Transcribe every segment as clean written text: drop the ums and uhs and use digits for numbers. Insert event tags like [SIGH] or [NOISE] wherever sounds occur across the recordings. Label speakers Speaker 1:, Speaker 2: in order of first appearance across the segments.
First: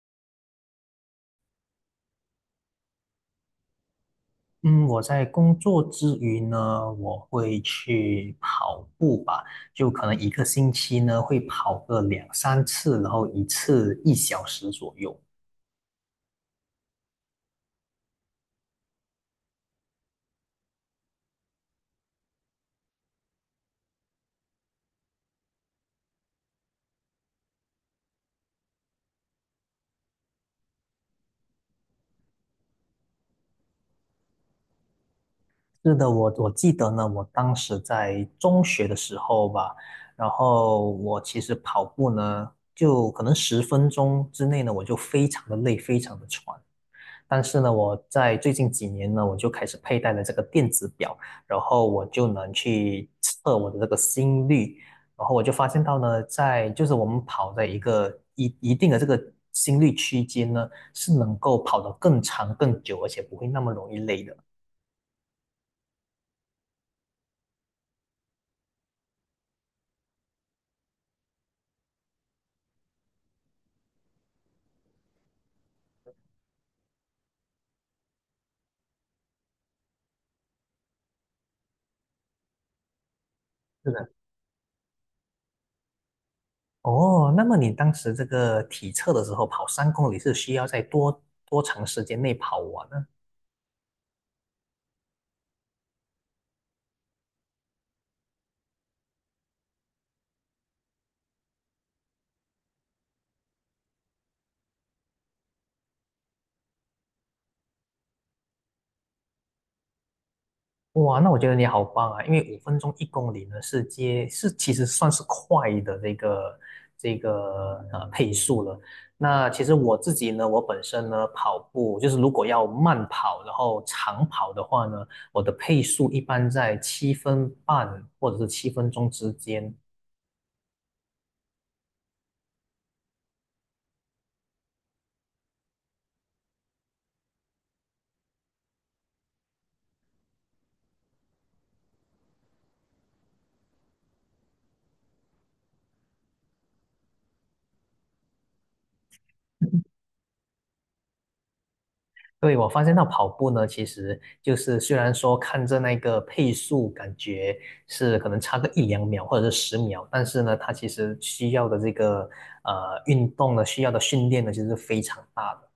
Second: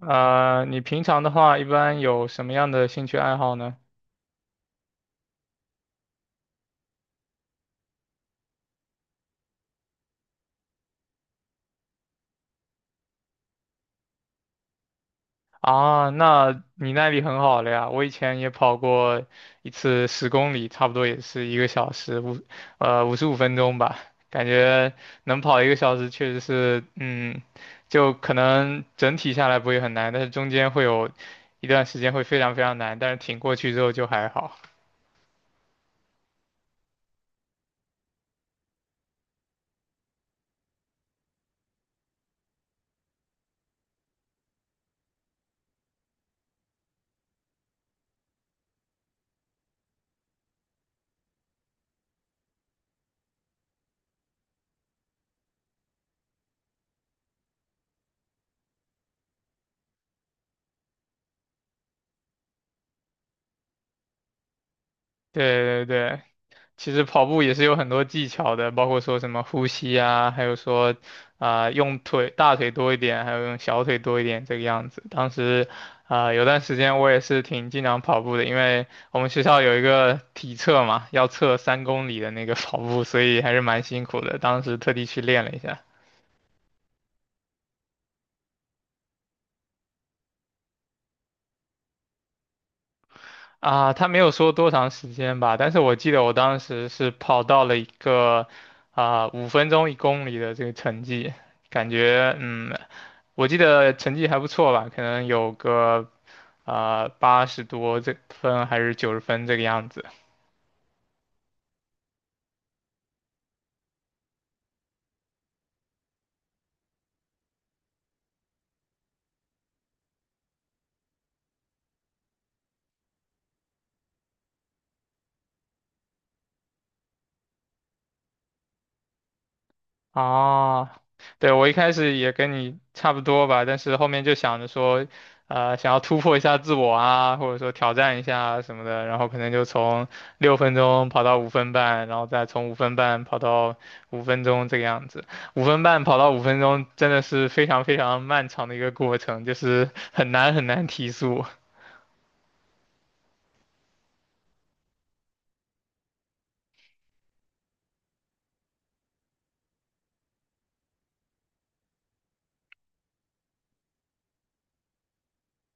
Speaker 1: 你平常的话一般有什么样的兴趣爱好呢？
Speaker 2: 嗯，我在工作之余呢，我会去跑步吧，就可能一个星期呢会跑个两三次，然后一次一小时左右。
Speaker 1: 啊，那你耐力很好了呀。我以前也跑过一次十公里，差不多也是一个小时五，五十五分钟吧。感觉能跑一个小时，确实是，嗯，就可能整体下来不会很难，但是中间会有一段时间会非常难，但是挺过去之后就还好。
Speaker 2: 是的，我记得呢，我当时在中学的时候吧，然后我其实跑步呢，就可能10分钟之内呢，我就非常的累，非常的喘。但是呢，我在最近几年呢，我就开始佩戴了这个电子表，然后我就能去测我的这个心率，然后我就发现到呢，在就是我们跑在一个一定的这个心率区间呢，是能够跑得更长更久，而且不会那么容易累的。
Speaker 1: 对,其实跑步也是有很多技巧的，包括说什么呼吸啊，还有说用腿大腿多一点，还有用小腿多一点这个样子。当时有段时间我也是挺经常跑步的，因为我们学校有一个体测嘛，要测三公里的那个跑步，所以还是蛮
Speaker 2: 是
Speaker 1: 辛
Speaker 2: 的。
Speaker 1: 苦的。当时特地去练了一下。
Speaker 2: 哦，那么你当时这个体测的时候，跑3公里是需要在多长时间内跑完呢？
Speaker 1: 啊，他没有说多长时间吧，但是我记得我当时是跑到了一个五分钟一公里的这个成绩，感觉嗯，我记得成绩还不错吧，可能有个八十多这分还是九十分这个样子。
Speaker 2: 哇，那我觉得你好棒啊！因为5分钟一公里呢，是其实算是快的这个配速了。那其实我自己呢，我本身呢跑步就是如果要慢跑，然后长跑的话呢，我的配速一般在7分半或者是7分钟之间。
Speaker 1: 哦，对，我一开始也跟你差不多吧，但是后面就想着说，想要突破一下自我啊，或者说挑战一下啊什么的，然后可能就从六分钟跑到五分半，然后再从五分半跑到五分钟这个样子。五分半跑到五分钟真的是非常漫长的一个过程，就是很难提速。
Speaker 2: 对，我发现到跑步呢，其实就是虽然说看着那个配速，感觉是可能差个一两秒或者是10秒，但是呢，它其实需要的这个运动呢，需要的训练呢，其实是非常大的。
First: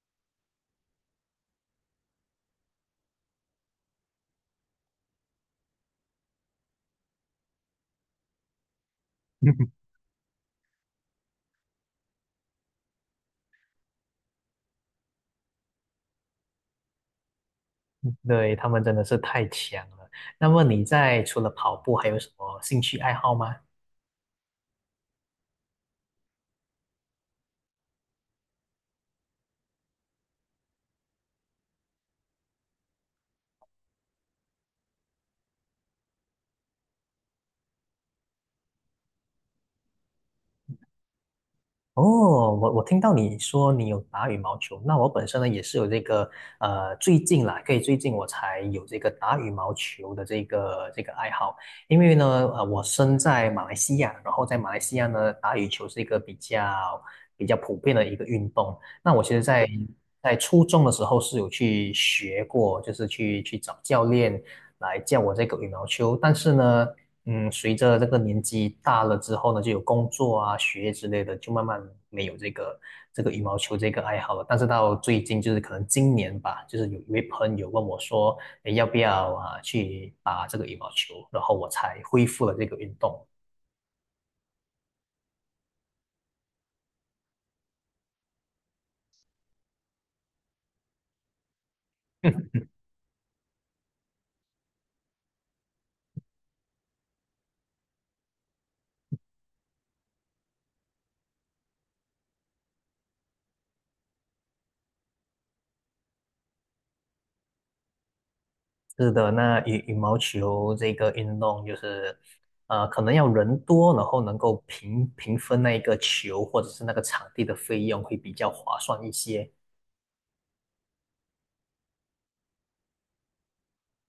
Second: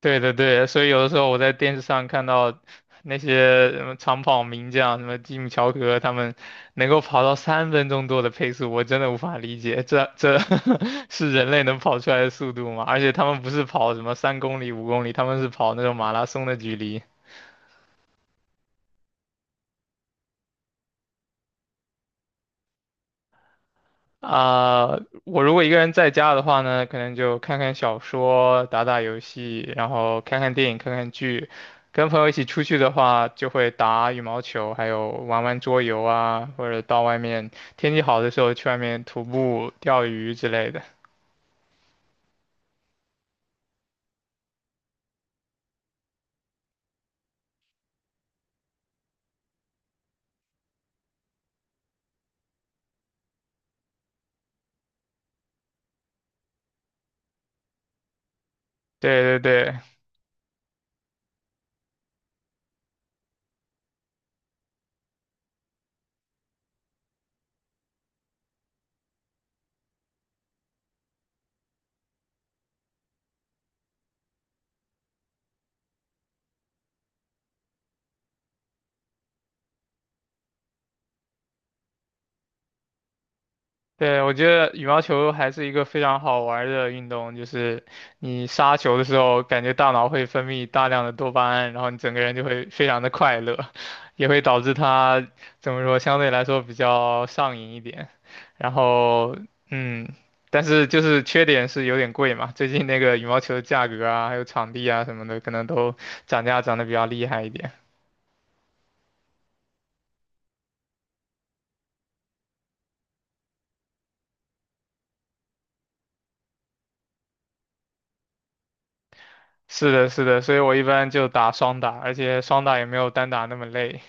Speaker 1: 对,所以有的时候我在电视上看到那些什么长跑名将，什么吉姆乔格，他们能够跑到三分钟多的配速，我真的无法理解，
Speaker 2: [LAUGHS]
Speaker 1: 这 [LAUGHS] 是人类能跑出来的速度吗？而且他们不是跑什么三公里、五公里，他们是跑那种马拉松的距离。
Speaker 2: 对，他们真的是太强了。那么你在除了跑步，还有什么兴趣爱好吗？
Speaker 1: 啊、我如果一个人在家的话呢，可能就看看小说、打打游戏，然后看看电影、看看剧。跟朋友一起出去的话，就会打羽毛球，还有玩玩桌游啊，或者到外面天气好的时候去外面徒步、钓鱼之类的。
Speaker 2: 哦，我听到你说你有打羽毛球，那我本身呢也是有这个最近啦，最近我才有这个打羽毛球的这个爱好，因为呢，我身在马来西亚，然后在马来西亚呢，打羽球是一个比较普遍的一个运动。那我其
Speaker 1: 对对
Speaker 2: 实在，嗯
Speaker 1: 对。
Speaker 2: 在初中的时候是有去学过，就是去找教练来教我这个羽毛球，但是呢。随着这个年纪大了之后呢，就有工作啊、学业之类的，就慢慢没有这个羽毛球这个爱好了。但是到最近，就是可能今年吧，就是有一位朋友问我说，诶，要不要啊去打这个羽毛球？然后我才恢复了这个运动。
Speaker 1: 对，我觉得羽毛球还是一个非常好玩儿的运动，就是你杀球的时候，感觉大脑会分泌大量的多巴胺，然后你整个人就会
Speaker 2: [LAUGHS]
Speaker 1: 非常的快乐，[LAUGHS] 也会导致它怎么说，相对来说比较上瘾一点。然后，嗯，但是就是缺点是有点贵嘛，最近那个羽毛球的价格啊，还有场地啊什么的，可能都涨价涨得比较厉害一点。
Speaker 2: 是的，那羽毛球这个运动就是，可能要人多，然后能够平分那一个球或者是那个场地的费用会比较划算一些。
Speaker 1: 是的，是的，所以我一般就打双打，而且双打也没有单打那么累。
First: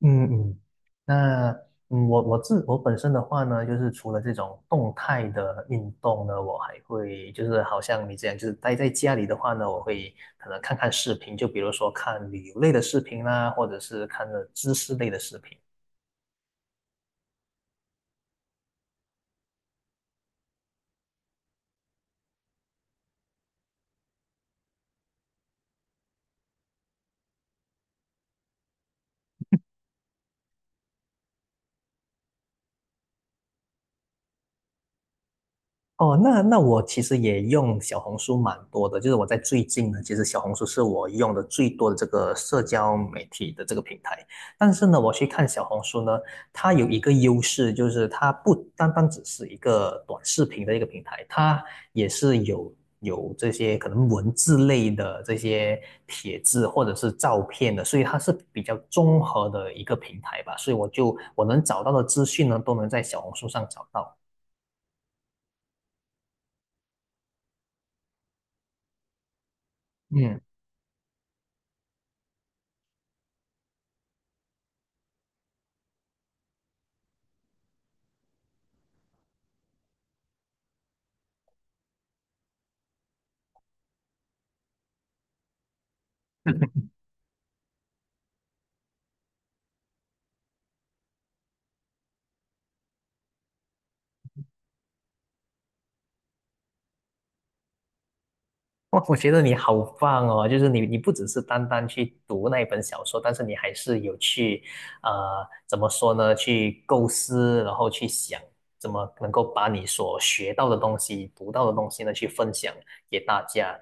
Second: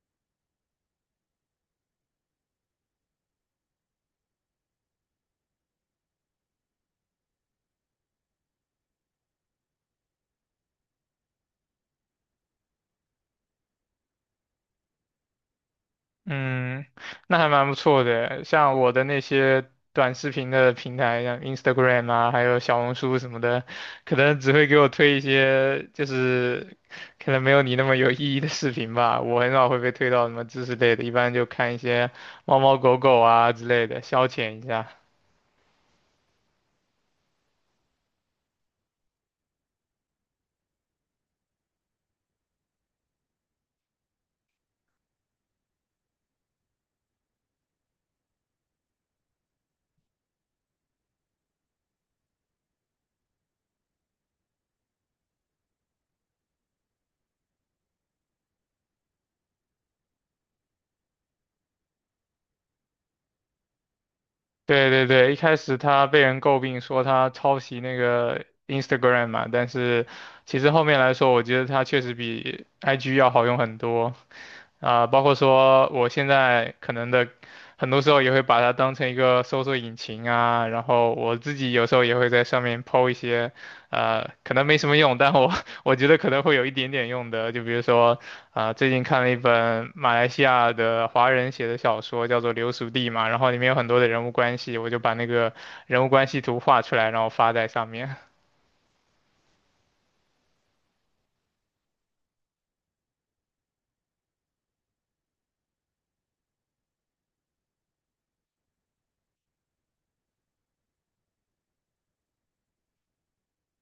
Speaker 2: 嗯嗯，那我自我本身的话呢，就是除了这种动态的运动呢，我还会就是好像你这样，就是待在家里的话呢，我会可能看看视频，就比如说看旅游类的视频啦，或者是看了知识类的视频。
Speaker 1: 嗯，那还蛮不错的。像我的那些短视频的平台，像 Instagram 啊，还有小红书什么的，可能只会给我推一些就是可能没有你那么有意义的视频吧。我很少会被推到什么知识类的，一般就看一些猫猫狗狗啊之类的，消遣一下。
Speaker 2: 哦，那我其实也用小红书蛮多的，就是我在最近呢，其实小红书是我用的最多的这个社交媒体的这个平台。但是呢，我去看小红书呢，它有一个优势，就是它不单单只是一个短视频的一个平台，它也是有这些可能文字类的这些帖子或者是照片的，所以它是比较综合的一个平台吧。所以我能找到的资讯呢，都能在小红书上找到。
Speaker 1: 对,一开始他被人诟病说他抄袭那个 Instagram 嘛，但是
Speaker 2: 嗯。
Speaker 1: 其实后面来说，我觉得他确实比 IG 要好用很多。包括说我现在可能的，很多时候也会把它当成一个搜索引擎啊，然后我自己有时候也会在上面 PO 一些，可能没什么用，但我 [LAUGHS] 我觉得可能会有一点点用的，就比如说，最近看了一本马来西亚的华人写的小说，叫做《流俗地》嘛，然后里面有很多的人物关系，我就把那个人物关系图画出来，然后发在上面。
Speaker 2: [LAUGHS] 哇，我觉得你好棒哦！就是你不只是单单去读那一本小说，但是你还是有去，怎么说呢？去构思，然后去想怎么能够把你所学到的东西、读到的东西呢，去分享给大家。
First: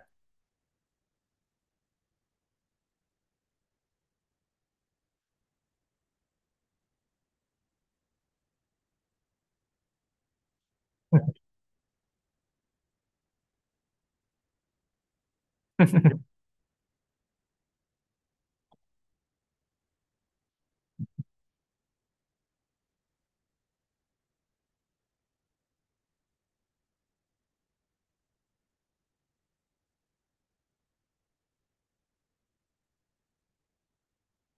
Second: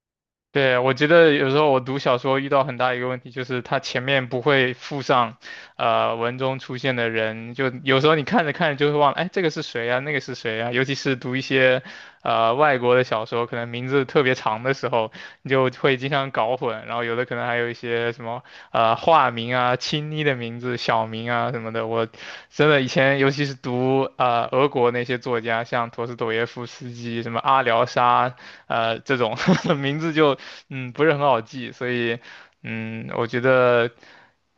Speaker 1: 对，我觉得有时候我读小说遇到很大一个问题，就是它前面不会附上，文中出现的人，就有时候你看着看着就会忘了，哎，这个是谁啊，那个是谁啊？尤其是读一些，外国的小说，可能名字特别长的时候，你就会经常
Speaker 2: [LAUGHS]
Speaker 1: 搞混，然后有的可能还有一些什么化名啊、亲昵的名字、小名啊什么的。我真的以前，尤其是读俄国那些作家，像陀思妥耶夫斯基、什么阿廖沙，这种 [LAUGHS] 名字就嗯不是很好记，所以嗯我觉得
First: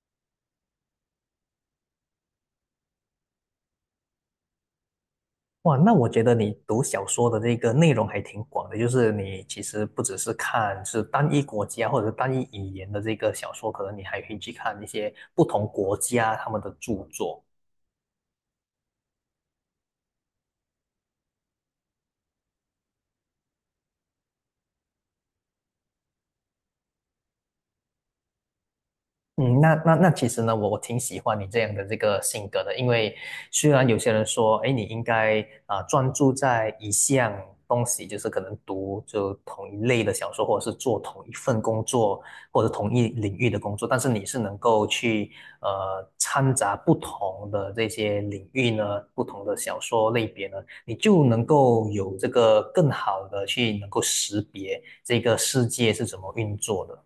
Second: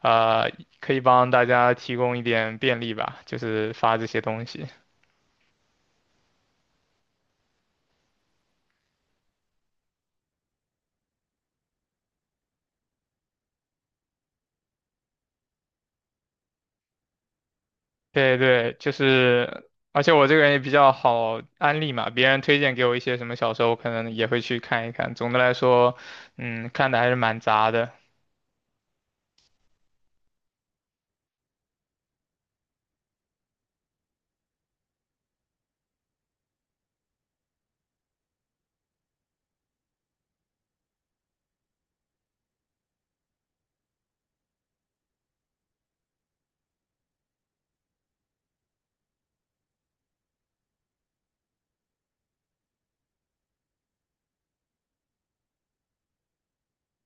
Speaker 1: 呃可以帮大家提供一点便利吧，就是发这些东西。
Speaker 2: 哇，那我觉得你读小说的这个内容还挺广的，就是你其实不只是看单一国家或者是单一语言的这个小说，可能你还可以去看一些不同国家他们的著作。
Speaker 1: 对对，就是，而且我这个人也比较好安利嘛，别人推荐给我一些什么小说，我可能也会去看一看。总的来说，嗯，看的还是蛮杂的。
Speaker 2: 嗯，那其实呢，我挺喜欢你这样的这个性格的，因为虽然有些人说，哎，你应该啊、专注在一项东西，就是可能同一类的小说，或者是做同一份工作，或者同一领域的工作，但是你是能够去掺杂不同的这些领域呢，不同的小说类别呢，你就能够有这个更好的去能够识别这个世界是怎么运作的。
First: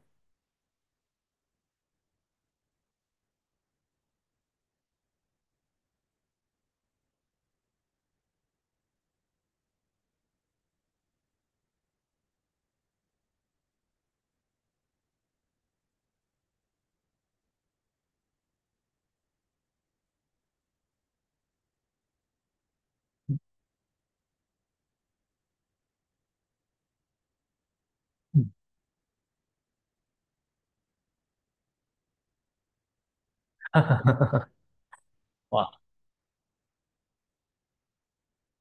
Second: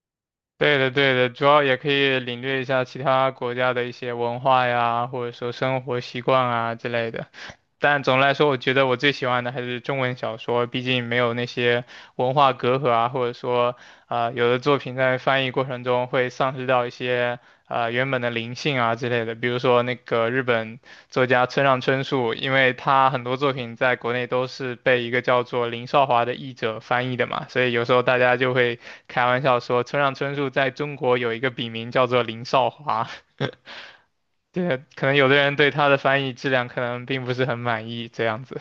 Speaker 1: 对的，对的，主要也可以领略一下其他国家的一些文化呀，或者说生活习惯啊之类的。但总的来说，我觉得我最喜欢的还是中文小说，毕竟没有那些文化隔阂啊，或者说，啊，有的作品在翻译过程中会丧失掉一些原本的灵性啊之类的。比如说那个日本作家村上春树，因为他很多作品在国内都是被一个叫做林少华的译者翻译的嘛，所以有时候大家
Speaker 2: 嗯，
Speaker 1: 就会开玩笑说村上春树在中国有一个笔名叫做林少华。[LAUGHS] 对，可能有的人对
Speaker 2: 哇，
Speaker 1: 他的翻译质量可能并不是很满意，这样子。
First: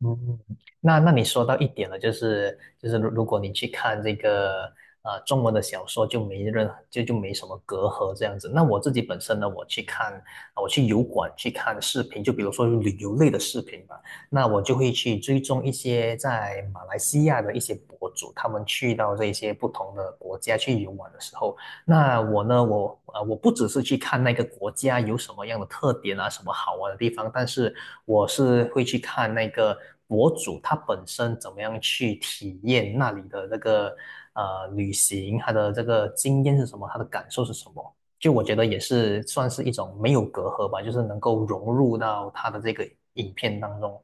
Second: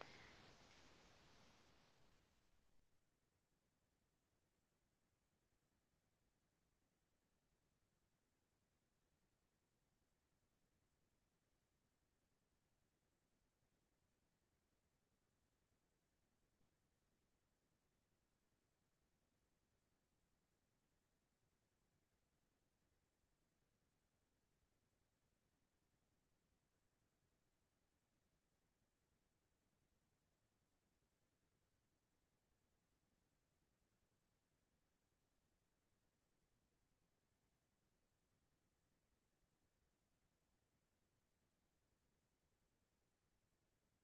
Speaker 2: 嗯，那你说到一点了，就是如果你去看这个中文的小说，就没任就就没什么隔阂这样子。那我自己本身呢，我去油管去看视频，就比如说旅游类的视频吧，那我就会去追踪一些在马来西亚的一些博主，他们去到这些不同的国家去游玩的时候，那我呢，我不只是去看那个国家有什么样的特点啊，什么好玩的地方，但是我是会去看那个博主他本身怎么样去体验那里的那个旅行，他的这个经验是什么，他的感受是什么。就我觉得也是算是一种没有隔阂吧，就是能够融入到他的这个影片当中。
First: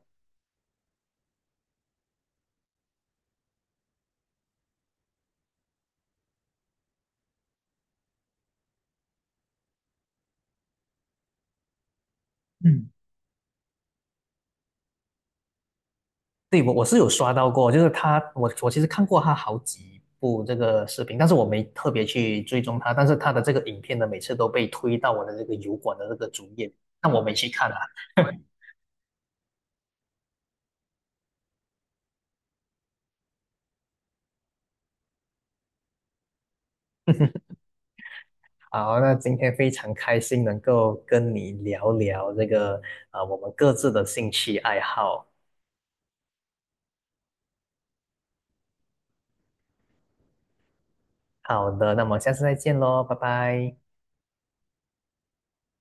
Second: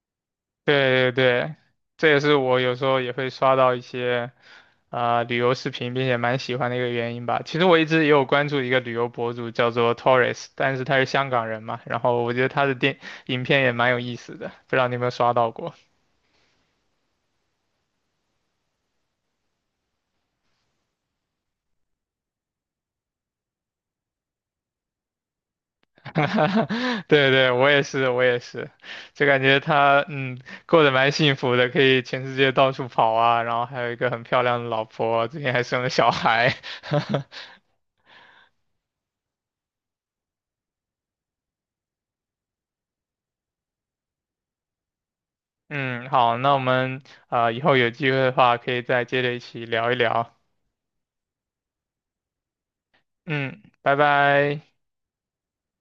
Speaker 1: 对,这也是我有时候也会刷到一些旅游视频，并且蛮喜欢的一个原因吧。其实我一直也有关注一个旅游博主叫做 Torres,但是他是香港人嘛，然后我觉得他的电影片也蛮有意思的，不知道你有没有刷到过。
Speaker 2: 对，我是有刷到过，就是他，我其实看过他好几部这个视频，但是我没特别去追踪他，但是他的这个影片呢，每次都被推到我的这个油管的这个主页，
Speaker 1: [LAUGHS]
Speaker 2: 但我
Speaker 1: 对
Speaker 2: 没去
Speaker 1: 对，我
Speaker 2: 看啊。
Speaker 1: 也是，我也
Speaker 2: [LAUGHS]
Speaker 1: 是，就感觉他嗯过得蛮幸福的，可以全世界到处跑啊，然后还有一个很漂亮的老婆，最近还生了小孩。[LAUGHS]
Speaker 2: 好，那今天非常开心能够跟你聊聊这个啊，我们各自的兴趣爱好。
Speaker 1: 嗯，好，那我们以后有机会的话，可以再接着一起聊一聊。
Speaker 2: 好的，那么下次再见喽，拜
Speaker 1: 嗯，
Speaker 2: 拜。
Speaker 1: 拜拜。